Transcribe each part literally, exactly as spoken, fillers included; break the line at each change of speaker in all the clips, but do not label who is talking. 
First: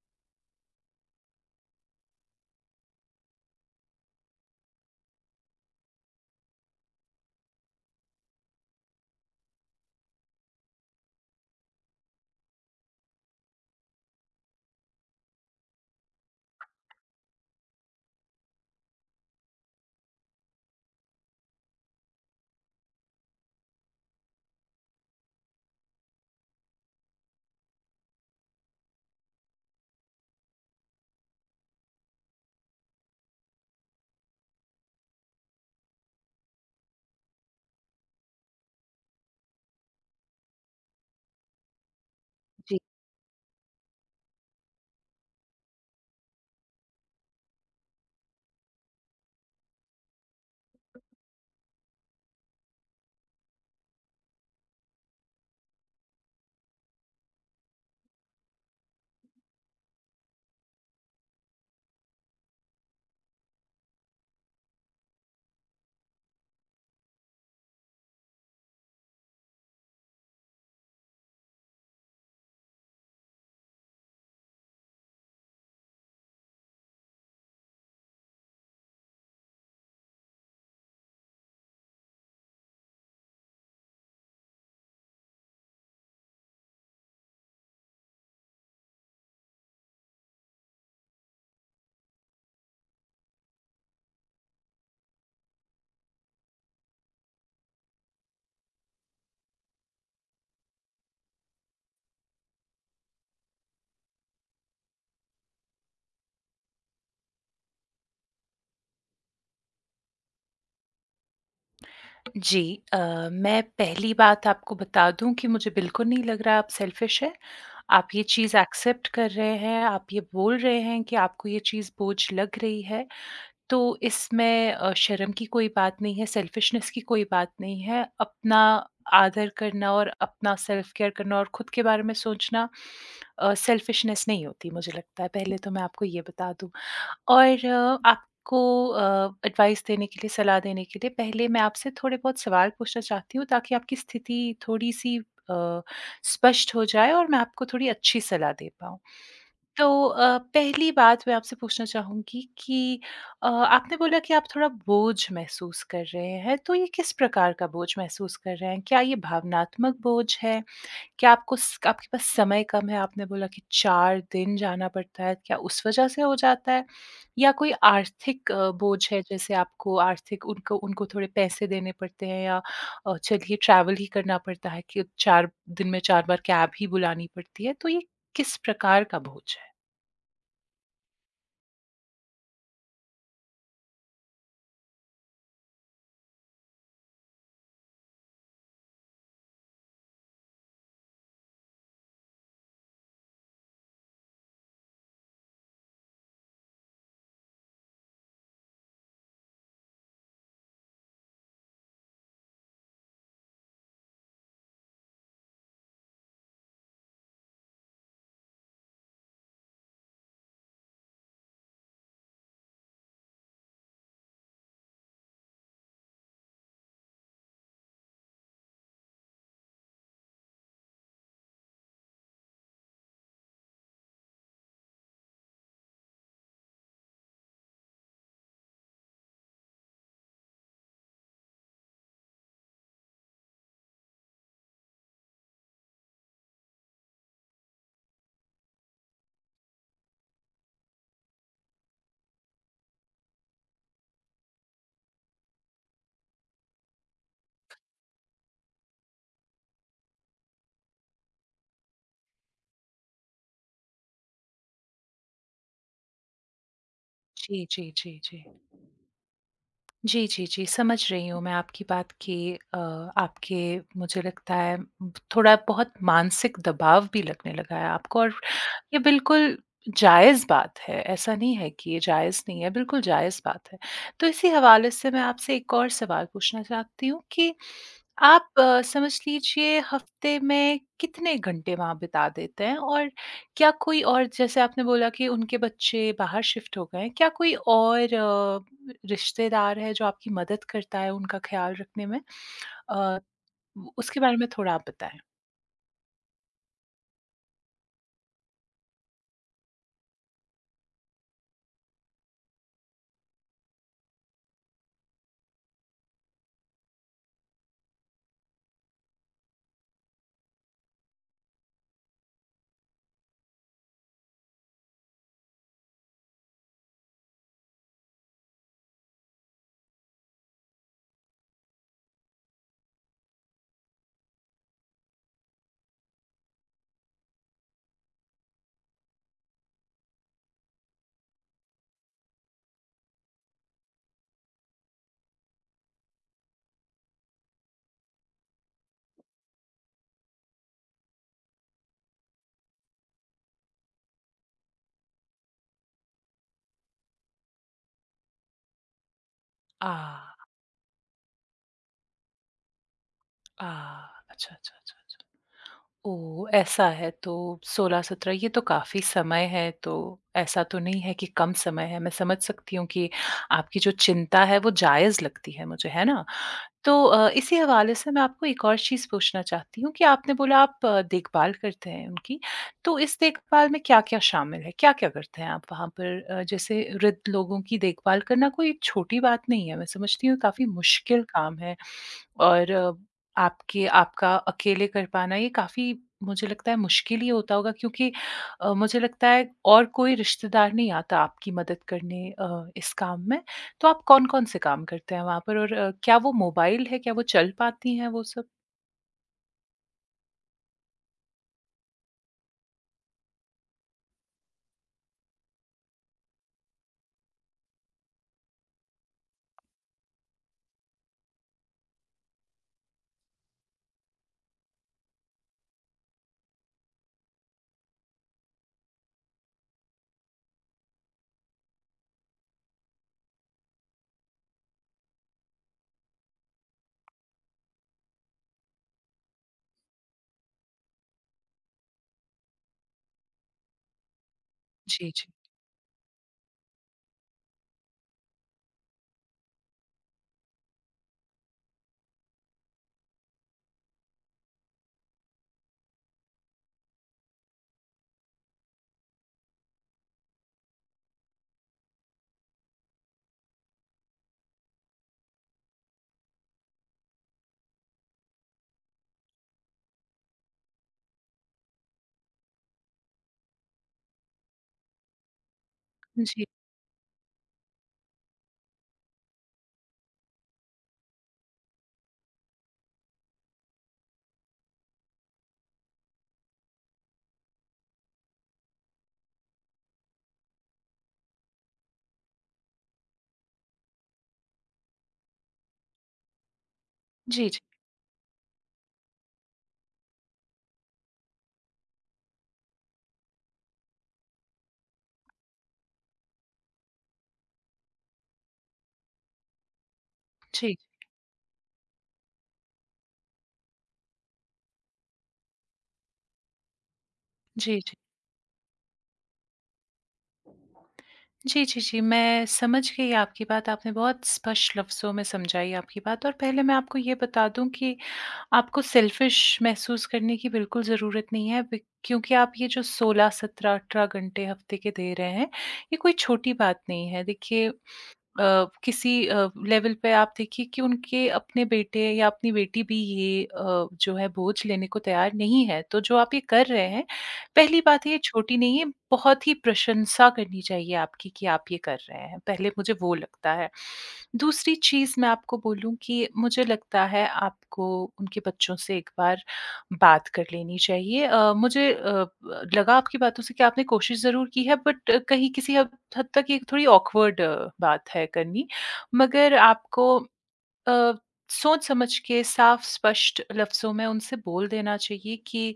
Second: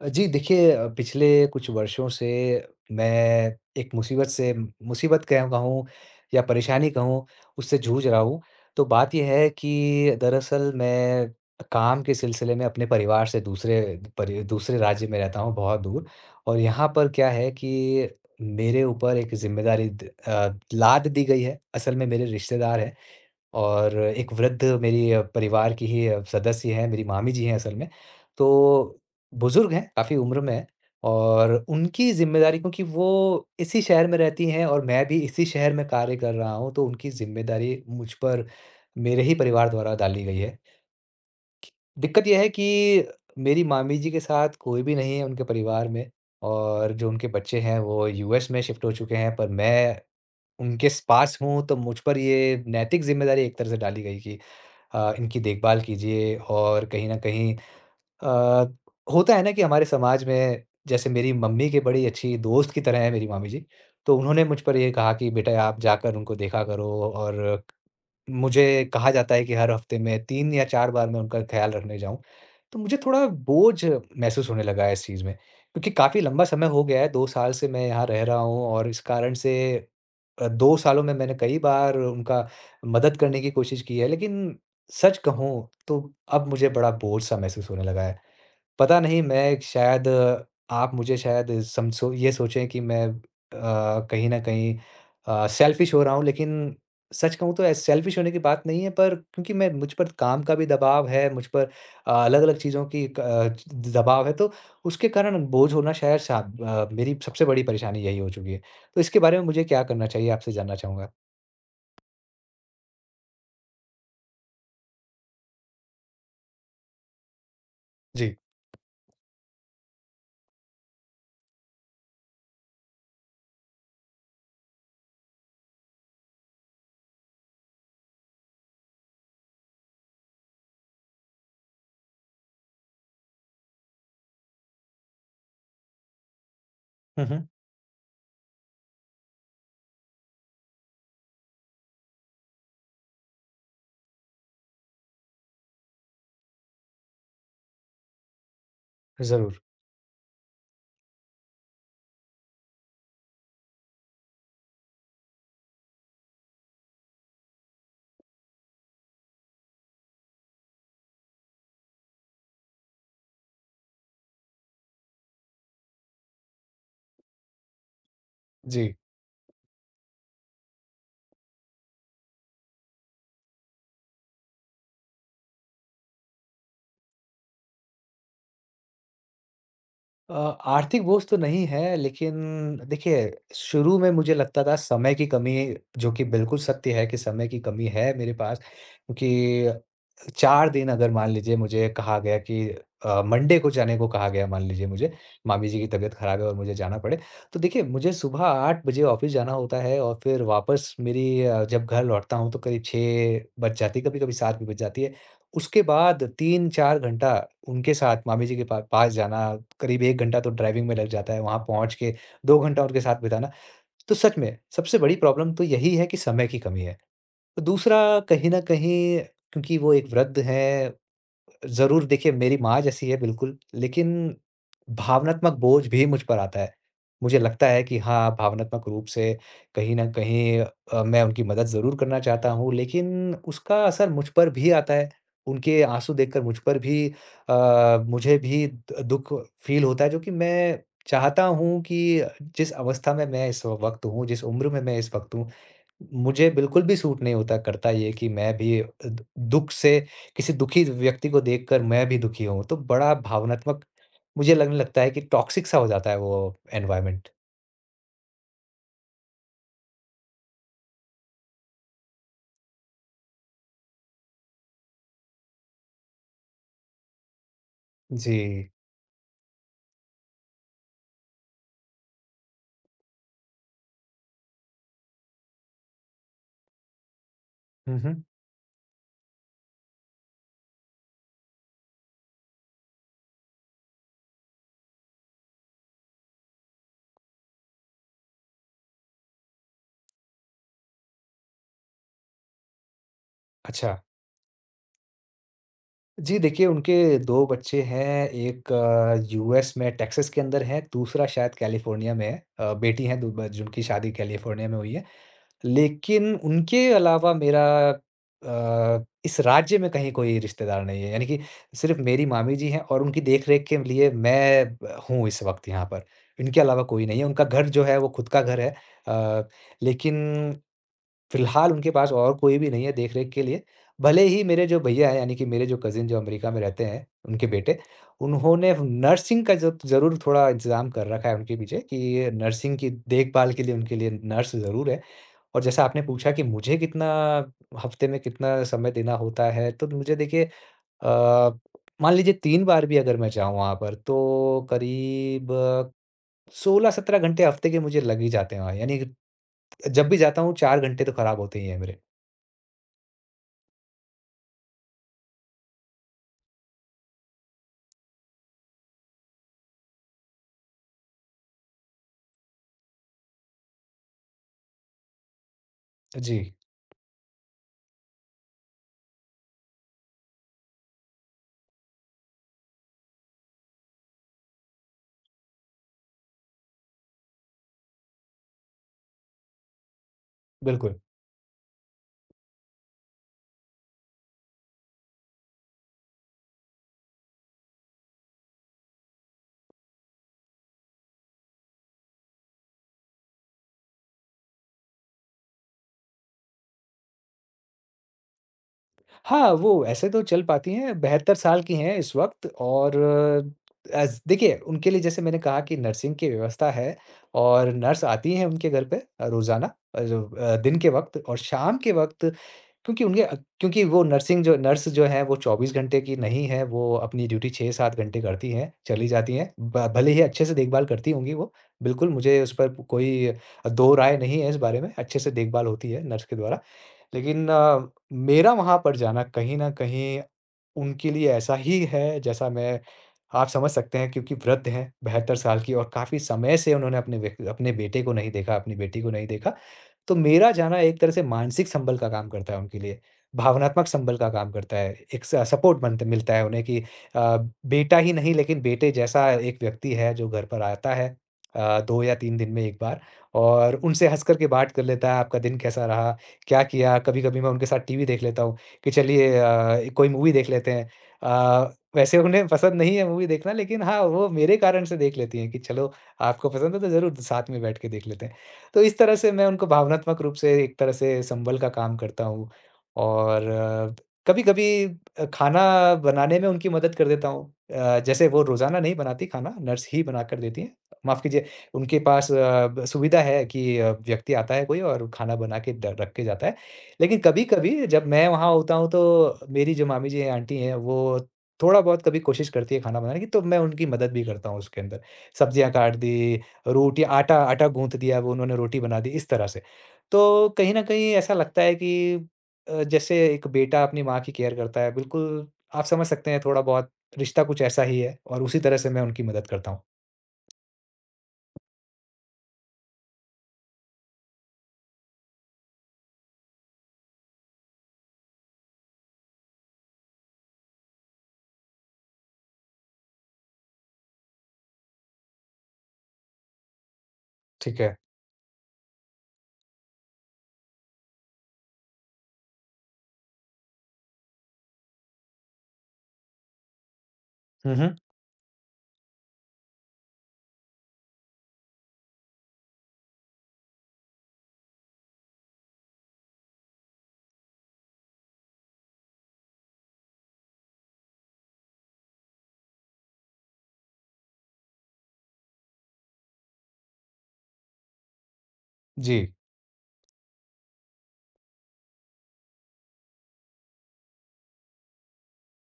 अ, जी देखिए, अ, पिछले कुछ वर्षों से मैं एक मुसीबत से मुसीबत कह कहूँ या परेशानी कहूँ, उससे जूझ रहा हूँ। तो बात ये है कि दरअसल मैं काम के सिलसिले में अपने परिवार से दूसरे परि दूसरे राज्य में रहता हूँ, बहुत दूर। और यहाँ पर क्या है कि मेरे ऊपर एक ज़िम्मेदारी द अ, लाद दी गई है। असल में मेरे रिश्तेदार हैं और एक वृद्ध मेरी अ, परिवार की ही अ, सदस्य हैं, मेरी मामी जी हैं असल में। तो बुज़ुर्ग हैं, काफ़ी उम्र में हैं, और उनकी ज़िम्मेदारी, क्योंकि वो इसी शहर में रहती हैं और मैं भी इसी शहर में कार्य कर रहा हूँ, तो उनकी ज़िम्मेदारी मुझ पर मेरे ही परिवार द्वारा डाली गई है। दिक्कत ये है कि मेरी मामी जी के साथ कोई भी नहीं है उनके परिवार में, और जो उनके बच्चे हैं, वो यूएस में शिफ्ट हो चुके हैं, पर मैं उनके स पास हूँ, तो मुझ पर ये नैतिक ज़िम्मेदारी एक तरह से डाली गई कि अ, इनकी देखभाल कीजिए। और कहीं न कहीं अ, होता है ना कि हमारे समाज में, जैसे मेरी मम्मी के बड़ी अच्छी दोस्त की तरह हैं मेरी मामी जी, तो उन्होंने मुझ पर ये कहा कि बेटा आप जाकर उनको देखा करो। और मुझे कहा जाता है कि हर हफ्ते में तीन या चार बार मैं उनका ख़्याल रखने जाऊँ, तो मुझे थोड़ा बोझ महसूस होने लगा है इस चीज़ में। क्योंकि काफ़ी लंबा समय हो गया है, दो साल से मैं यहाँ रह रहा हूँ, और इस कारण से अ, दो सालों में मैंने कई बार उनका मदद करने की कोशिश की है, लेकिन सच कहूँ तो अब मुझे बड़ा बोझ-सा महसूस होने लगा है। पता नहीं, मैं शायद, आप मुझे शायद सम सो ये सोचें कि मैं, अ, कहीं न कहीं अ, सेल्फ़िश हो रहा हूँ, लेकिन सच कहूँ तो ऐस सेल्फ़िश होने की बात नहीं है, पर क्योंकि मैं मुझ पर काम का भी दबाव है, मुझ पर अ, अलग-अलग चीज़ों की क द दबाव है, तो उसके कारण बोझ होना, शायद सा, अ, मेरी सबसे बड़ी परेशानी यही हो चुकी है। तो इसके बारे में मुझे क्या करना चाहिए, आपसे जानना चाहूँगा?
जी अ, मैं पहली बात आपको बता दूँ कि मुझे बिल्कुल नहीं लग रहा आप सेल्फ़िश हैं। आप ये
जी।
चीज़ एक्सेप्ट कर रहे हैं, आप ये बोल रहे हैं कि आपको ये चीज़ बोझ लग रही है, तो इसमें अ, शर्म की कोई बात नहीं है, सेल्फ़िशनेस की कोई बात नहीं है। अपना आदर करना और अपना सेल्फ़ केयर करना और खुद के बारे में सोचना अ, सेल्फ़िशनेस नहीं होती मुझे लगता है, पहले तो मैं आपको ये बता दूँ।
हुँ, हुँ।
और अ, आपको अ, एडवाइस देने के लिए, सलाह देने के लिए पहले मैं आपसे थोड़े बहुत सवाल पूछना चाहती हूँ ताकि आपकी स्थिति थोड़ी-सी अ, स्पष्ट हो जाए और मैं आपको थोड़ी अच्छी सलाह दे पाऊँ।
ज़रूर।
तो अ, पहली बात मैं आपसे पूछना चाहूँगी कि अ, आपने बोला कि आप थोड़ा बोझ महसूस कर रहे हैं, तो ये किस प्रकार का बोझ महसूस कर रहे हैं? क्या ये भावनात्मक बोझ है? क्या आपको स आपके पास समय कम है? आपने बोला कि चार दिन जाना पड़ता है, क्या उस वजह से हो जाता है? या कोई आर्थिक अ,
जी।
बोझ है, जैसे आपको आर्थिक उनको उनको थोड़े पैसे देने पड़ते हैं या अ, चलिए ट्रैवल ही करना पड़ता है कि चार दिन में चार बार कैब ही बुलानी पड़ती है, तो ये किस प्रकार का बोझ है?
अ, आर्थिक बोझ तो नहीं है, लेकिन देखिए, शुरू में मुझे लगता था समय की कमी, जो कि बिल्कुल सत्य है, कि समय की कमी है मेरे पास, क्योंकि चार दिन, अगर मान लीजिए मुझे कहा गया कि अ, मंडे को जाने को कहा गया, मान लीजिए मुझे, मामी जी की तबीयत ख़राब है और मुझे जाना पड़े। तो देखिए, मुझे सुबह आठ बजे ऑफ़िस जाना होता है, और फिर वापस मेरी, अ, जब घर लौटता हूँ तो करीब छह बज जाती है, कभी-कभी सात भी बज जाती है। उसके बाद तीन चार घंटा उनके साथ, मामी जी के पा पास जाना, करीब एक घंटा तो ड्राइविंग में लग जाता है, वहाँ पहुँच के दो घंटा उनके साथ बिताना। तो सच में सबसे बड़ी प्रॉब्लम तो यही है कि समय की कमी है। तो दूसरा, कहीं न कहीं, क्योंकि वो एक वृद्ध हैं, ज़रूर देखिए, मेरी माँ जैसी है बिल्कुल, लेकिन भावनात्मक बोझ भी मुझ पर आता है। मुझे लगता है कि हाँ, भावनात्मक रूप से कहीं न कहीं अ, मैं उनकी मदद ज़रूर करना चाहता हूँ, लेकिन उसका असर मुझ पर भी आता है। उनके आँसू देखकर मुझ पर भी, अ, मुझे भी द दुःख फ़ील होता है, जो कि मैं चाहता हूँ कि जिस अवस्था में मैं इस वक़्त हूँ, जिस उम्र में मैं इस वक़्त हूँ, मुझे बिल्कुल भी सूट नहीं होता करता ये कि मैं भी अ, द दुःख से, किसी दुखी व्यक्ति को देखकर मैं भी दुखी होऊँ, तो बड़ा भावनात्मक मुझे लगने लगता है कि टॉक्सिक सा हो जाता है वो एनवायरनमेंट।
जी, जी, जी, जी। जी, जी, जी, समझ रही हूँ मैं आपकी बात कि अ, आपके मुझे लगता है म, थोड़ा बहुत मानसिक दबाव भी लगने लगा है आपको और
जी।
ये बिल्कुल जायज़ बात है, ऐसा नहीं है कि ये जायज़ नहीं है, बिल्कुल जायज़ बात है। तो इसी हवाले से मैं आपसे एक और सवाल पूछना चाहती हूँ कि
हुँ, हुँ।
आप अ, समझ लीजिए हफ़्ते में कितने घंटे वहाँ बिता देते हैं? और क्या कोई और जैसे आपने बोला कि उनके बच्चे बाहर शिफ्ट हो गए हैं, क्या कोई और अ, रिश्तेदार है जो आपकी मदद करता है उनका ख़्याल रखने में? अ,
अच्छा।
उसके बारे में थोड़ा आप बताएँ।
जी, देखिए उनके दो बच्चे हैं, एक यूएस में टेक्सास के अंदर है, दूसरा शायद कैलिफ़ोर्निया में है। अ, बेटी है दु ब जिनकी शादी कैलिफ़ोर्निया में हुई है। लेकिन उनके अलावा मेरा अ, इस राज्य में कहीं कोई रिश्तेदार नहीं है। यानी कि सिर्फ़ मेरी मामी जी हैं, और उनकी देख-रेख के लिए मैं ब हूँ इस वक़्त यहाँ पर। इनके अलावा कोई नहीं है। उनका घर जो है, वो खुद का घर है। अ, लेकिन फ़िलहाल उनके पास और कोई भी नहीं है देख-रेख के लिए। भले ही मेरे जो भैया हैं, यानी कि मेरे जो कज़िन जो अमेरिका में रहते हैं, उनके बेटे, उन्होंने नर्सिंग का ज ज़रूर थोड़ा इंतज़ाम कर रखा है उनके पीछे, कि नर्सिंग की देखभाल के लिए उनके लिए नर्स ज़रूर है। और जैसा आपने पूछा कि मुझे कितना हफ्ते में कितना समय देना होता है, तो मुझे देखिए, अ, मान लीजिए तीन बार भी अगर मैं जाऊँ वहाँ पर, तो करीब सोलह सत्रह घंटे हफ्ते के मुझे लग ही जाते हैं वहाँ, यानी कि जब भी जाता
आह!
हूँ, चार घंटे तो खराब होते ही हैं मेरे।
आह! अच्छा, अच्छा, अच्छा, अच्छा। ओह! ऐसा है तो सोलह सत्रह ये तो काफ़ी समय है, तो ऐसा तो नहीं है कि कम समय है। मैं समझ सकती हूँ कि आपकी जो चिंता है वो जायज़ लगती है मुझे, है ना?
जी,
तो अ, इसी हवाले से मैं आपको एक और चीज़ पूछना चाहती हूँ कि आपने बोला आप अ, देखभाल करते हैं उनकी, तो इस देखभाल में क्या-क्या शामिल है? क्या-क्या करते हैं आप वहाँ पर? अ, जैसे वृद्ध लोगों की देखभाल करना कोई छोटी बात नहीं है, मैं समझती हूँ काफ़ी
बिल्कुल।
मुश्किल काम है और अ, आपके आपका अकेले कर पाना ये काफ़ी मुझे लगता है मुश्किल ही होता होगा क्योंकि अ, मुझे लगता है और कोई रिश्तेदार नहीं आता आपकी मदद करने अ, इस काम में? तो आप कौन-कौन से काम करते हैं वहाँ पर और अ, क्या वो मोबाइल है? क्या वो चल पाती हैं वो सब?
हाँ, वो ऐसे तो चल पाती हैं, बहत्तर साल की हैं इस वक़्त, और अज़ देखिए, उनके लिए, जैसे मैंने कहा कि नर्सिंग की व्यवस्था है, और नर्स आती हैं उनके घर पे अ, रोज़ाना, अ, जो अ, दिन के वक़्त और शाम के वक़्त। क्योंकि उनके अ, क्योंकि वो नर्सिंग जो नर्स जो है, वो चौबीस घंटे की नहीं है, वो अपनी ड्यूटी छह सात घंटे करती हैं, चली जाती हैं। ब भले ही अच्छे से देखभाल करती होंगी वो, बिल्कुल, मुझे उस पर कोई दो राय नहीं है इस बारे में, अच्छे से देखभाल होती है नर्स के द्वारा। लेकिन अ, मेरा वहाँ पर जाना कहीं न कहीं उनके लिए ऐसा ही है, जैसा मैं आप समझ सकते हैं, क्योंकि वृद्ध हैं,
जी, जी।
बहत्तर साल की, और काफ़ी समय से उन्होंने अपने व्यक्ति अपने बेटे को नहीं देखा, अपनी बेटी को नहीं देखा। तो मेरा जाना एक तरह से मानसिक संबल का काम करता है उनके लिए, भावनात्मक संबल का काम करता है। एक स सपोर्ट बनत मिलता है उन्हें कि अ, बेटा ही नहीं, लेकिन बेटे जैसा एक व्यक्ति है जो घर पर आता है अ, दो या तीन दिन में एक बार, और उनसे हँस कर के बात कर लेता है, आपका दिन कैसा रहा? क्या किया? कभी-कभी मैं उनके साथ टीवी देख लेता हूँ, कि चलिए अ, कोई मूवी देख लेते हैं। अ, वैसे उन्हें पसंद नहीं है मूवी देखना, लेकिन हाँ, वो मेरे कारण से देख लेती हैं कि चलो,
जी।
आपको पसंद है तो ज़रूर साथ में बैठ के देख लेते हैं। तो इस तरह से मैं उनको भावनात्मक रूप से एक तरह से संबल का काम करता हूँ। और कभी-कभी अ, खाना बनाने में उनकी मदद कर देता हूँ। अ, जैसे वो रोज़ाना नहीं बनाती खाना, नर्स ही बना कर देती हैं। माफ़ कीजिए, उनके पास अ, ब सुविधा है कि अ, व्यक्ति आता है कोई, और खाना बना के ड रख के जाता है। लेकिन
जी, जी।
कभी-कभी जब मैं वहाँ होता हूँ, तो मेरी जो मामी जी हैं, आंटी हैं, वो थोड़ा-बहुत कभी कोशिश करती है खाना बनाने की, तो मैं उनकी मदद भी करता हूँ उसके अंदर। सब्जियाँ काट दी, रोटी आटा आटा गूँथ दिया, वो उन्होंने रोटी बना दी, इस तरह से। तो
जी,
कहीं
जी,
न कहीं ऐसा लगता है कि अ, जैसे एक बेटा अपनी माँ की केयर करता है, बिल्कुल, आप समझ सकते हैं, थोड़ा बहुत रिश्ता कुछ
जी।
ऐसा ही है, और उसी तरह से मैं उनकी मदद करता हूँ।
जी, जी, जी, मैं समझ गई आपकी बात। आपने बहुत स्पष्ट लफ्ज़ों में समझाई आपकी बात और पहले मैं आपको ये बता दूँ कि आपको सेल्फ़िश महसूस करने की बिल्कुल ज़रूरत नहीं है बि क्योंकि आप ये जो सोलह, सत्रह, अठारह घंटे हफ़्ते के दे रहे हैं, ये कोई छोटी बात नहीं है। देखिए
ठीक है।
अ, किसी अ, लेवल पे आप देखिए कि उनके अपने बेटे या अपनी बेटी भी ये अ, जो है बोझ लेने को तैयार नहीं है। तो जो आप ये कर रहे हैं,
हुँ,
पहली
हुँ।
बात है, ये छोटी नहीं है, बहुत ही प्रशंसा करनी चाहिए आपकी कि आप ये कर रहे हैं। पहले मुझे वो लगता है। दूसरी चीज़ मैं आपको बोलूँ कि मुझे लगता है आपको उनके बच्चों से एक बार बात कर लेनी चाहिए। अ, मुझे अ, ब लगा आपकी बातों से कि आपने कोशिश ज़रूर की है बट कहीं किसी हद हद तक ये थोड़ी ऑकवर्ड बात है करनी।
जी।
मगर आपको अ, सोच-समझ के साफ स्पष्ट लफ्ज़ों में उनसे बोल देना चाहिए कि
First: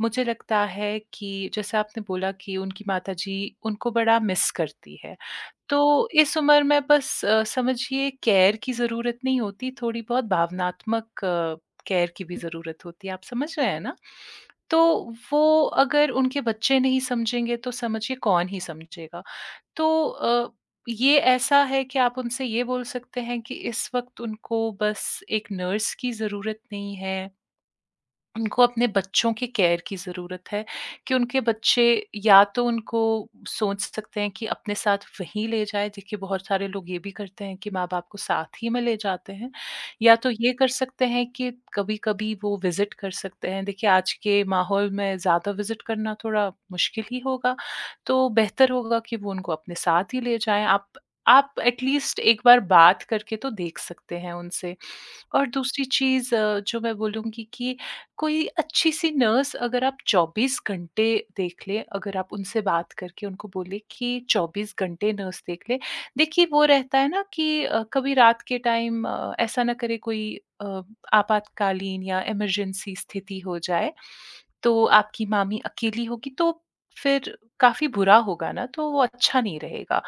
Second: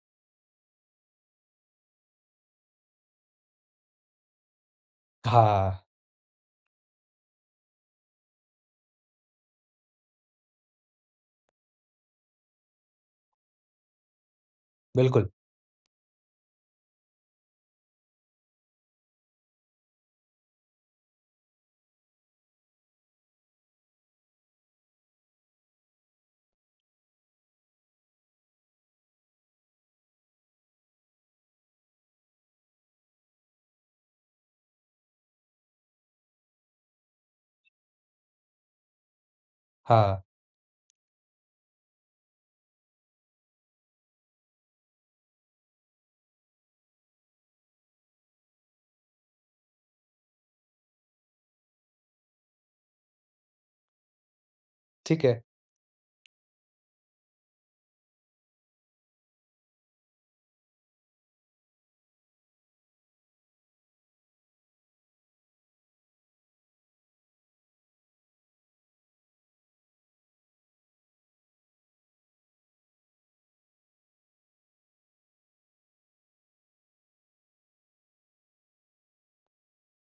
मुझे लगता है कि जैसे आपने बोला कि उनकी माताजी उनको बड़ा मिस करती है।
हाँ,
तो इस उम्र में बस अ, समझिए केयर की ज़रूरत नहीं होती, थोड़ी बहुत भावनात्मक अ, केयर की भी ज़रूरत होती है, आप समझ रहे हैं ना? तो
बिल्कुल।
वो अगर उनके बच्चे नहीं समझेंगे, तो समझिए कौन ही समझेगा। तो अ, ये ऐसा है कि आप उनसे ये बोल सकते हैं कि इस वक़्त उनको बस एक नर्स की ज़रूरत नहीं है, उनको अपने बच्चों की केयर की ज़रूरत है कि उनके बच्चे या तो उनको सोच सकते हैं कि अपने साथ वहीं ले जाएँ, देखिए बहुत सारे लोग ये भी करते हैं कि माँ-बाप को साथ ही में ले जाते हैं, या
हाँ,
तो ये कर सकते हैं कि कभी-कभी वो विज़िट कर सकते हैं। देखिए आज के माहौल में ज़्यादा विज़िट करना थोड़ा मुश्किल ही होगा, तो बेहतर होगा कि वो उनको अपने साथ ही ले जाएँ। आप आप एटलीस्ट एक बार बात करके तो देख सकते हैं उनसे।
ठीक है।
और दूसरी चीज़ अ, जो मैं बोलूँगी कि कोई अच्छी-सी नर्स अगर आप चौबीस घंटे देख लें, अगर आप उनसे बात करके उनको बोलें कि चौबीस घंटे नर्स देख ले। देखिए वो रहता है ना कि अ, कभी रात के टाइम अ, ऐसा ना करे कोई अ, आपातकालीन या इमरजेंसी स्थिति हो जाए, तो आपकी मामी अकेली होगी तो फिर काफ़ी बुरा होगा ना, तो वो अच्छा नहीं रहेगा।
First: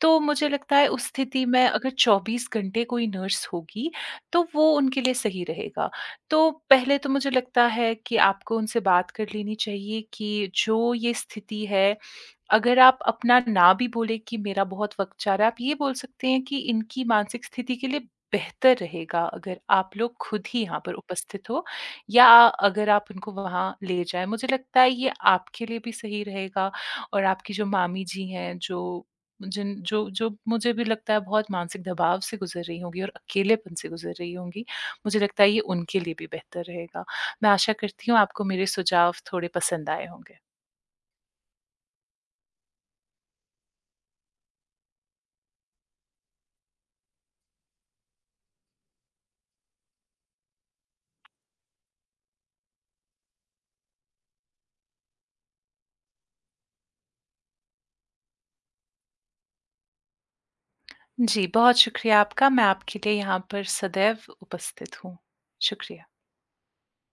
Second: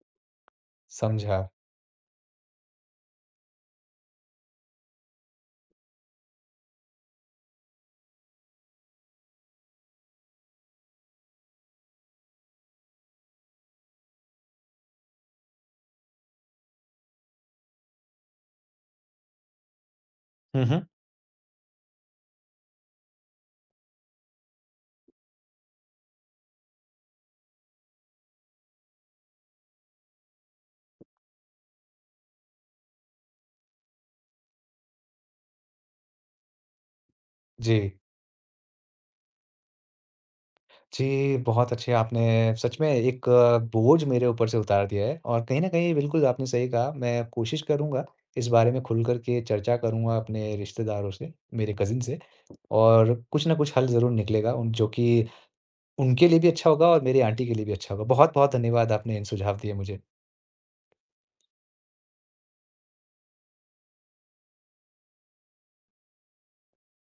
तो मुझे लगता है उस
समझा।
स्थिति में अगर चौबीस घंटे कोई नर्स होगी, तो वो उनके लिए सही रहेगा। तो पहले तो मुझे लगता है कि आपको उनसे बात कर लेनी चाहिए कि जो ये स्थिति है, अगर आप अपना ना भी बोले कि मेरा बहुत वक़्त जा रहा है, आप ये बोल सकते हैं कि इनकी मानसिक स्थिति के लिए बेहतर रहेगा अगर आप लोग खुद ही
हुँ,
यहाँ
हुँ।
पर उपस्थित हो या अगर आप उनको वहाँ ले जाएँ। मुझे लगता है ये आपके लिए भी सही रहेगा और आपकी जो मामी जी हैं, जो जिन जो जो मुझे भी लगता है बहुत मानसिक दबाव से गुज़र रही होंगी और अकेलेपन से गुज़र रही होंगी, मुझे लगता है ये उनके लिए भी बेहतर रहेगा। मैं आशा
जी।
करती हूँ आपको मेरे सुझाव थोड़े पसंद आए होंगे।
जी, बहुत अच्छे, आपने सच में एक अ, बोझ मेरे ऊपर से उतार दिया है, और कहीं न कहीं बिल्कुल आपने सही कहा, मैं कोशिश करूँगा, इस बारे में खुल कर के चर्चा करूँगा अपने रिश्तेदारों से, मेरे कज़िन से, और कुछ ना कुछ हल ज़रूर निकलेगा उन, जो कि उनके लिए भी अच्छा होगा, और मेरी आंटी के लिए भी अच्छा होगा। बहुत-बहुत धन्यवाद, आपने इन सुझाव दिए मुझे।
जी, बहुत शुक्रिया आपका। मैं आपके लिए यहाँ पर सदैव उपस्थित हूँ। शुक्रिया।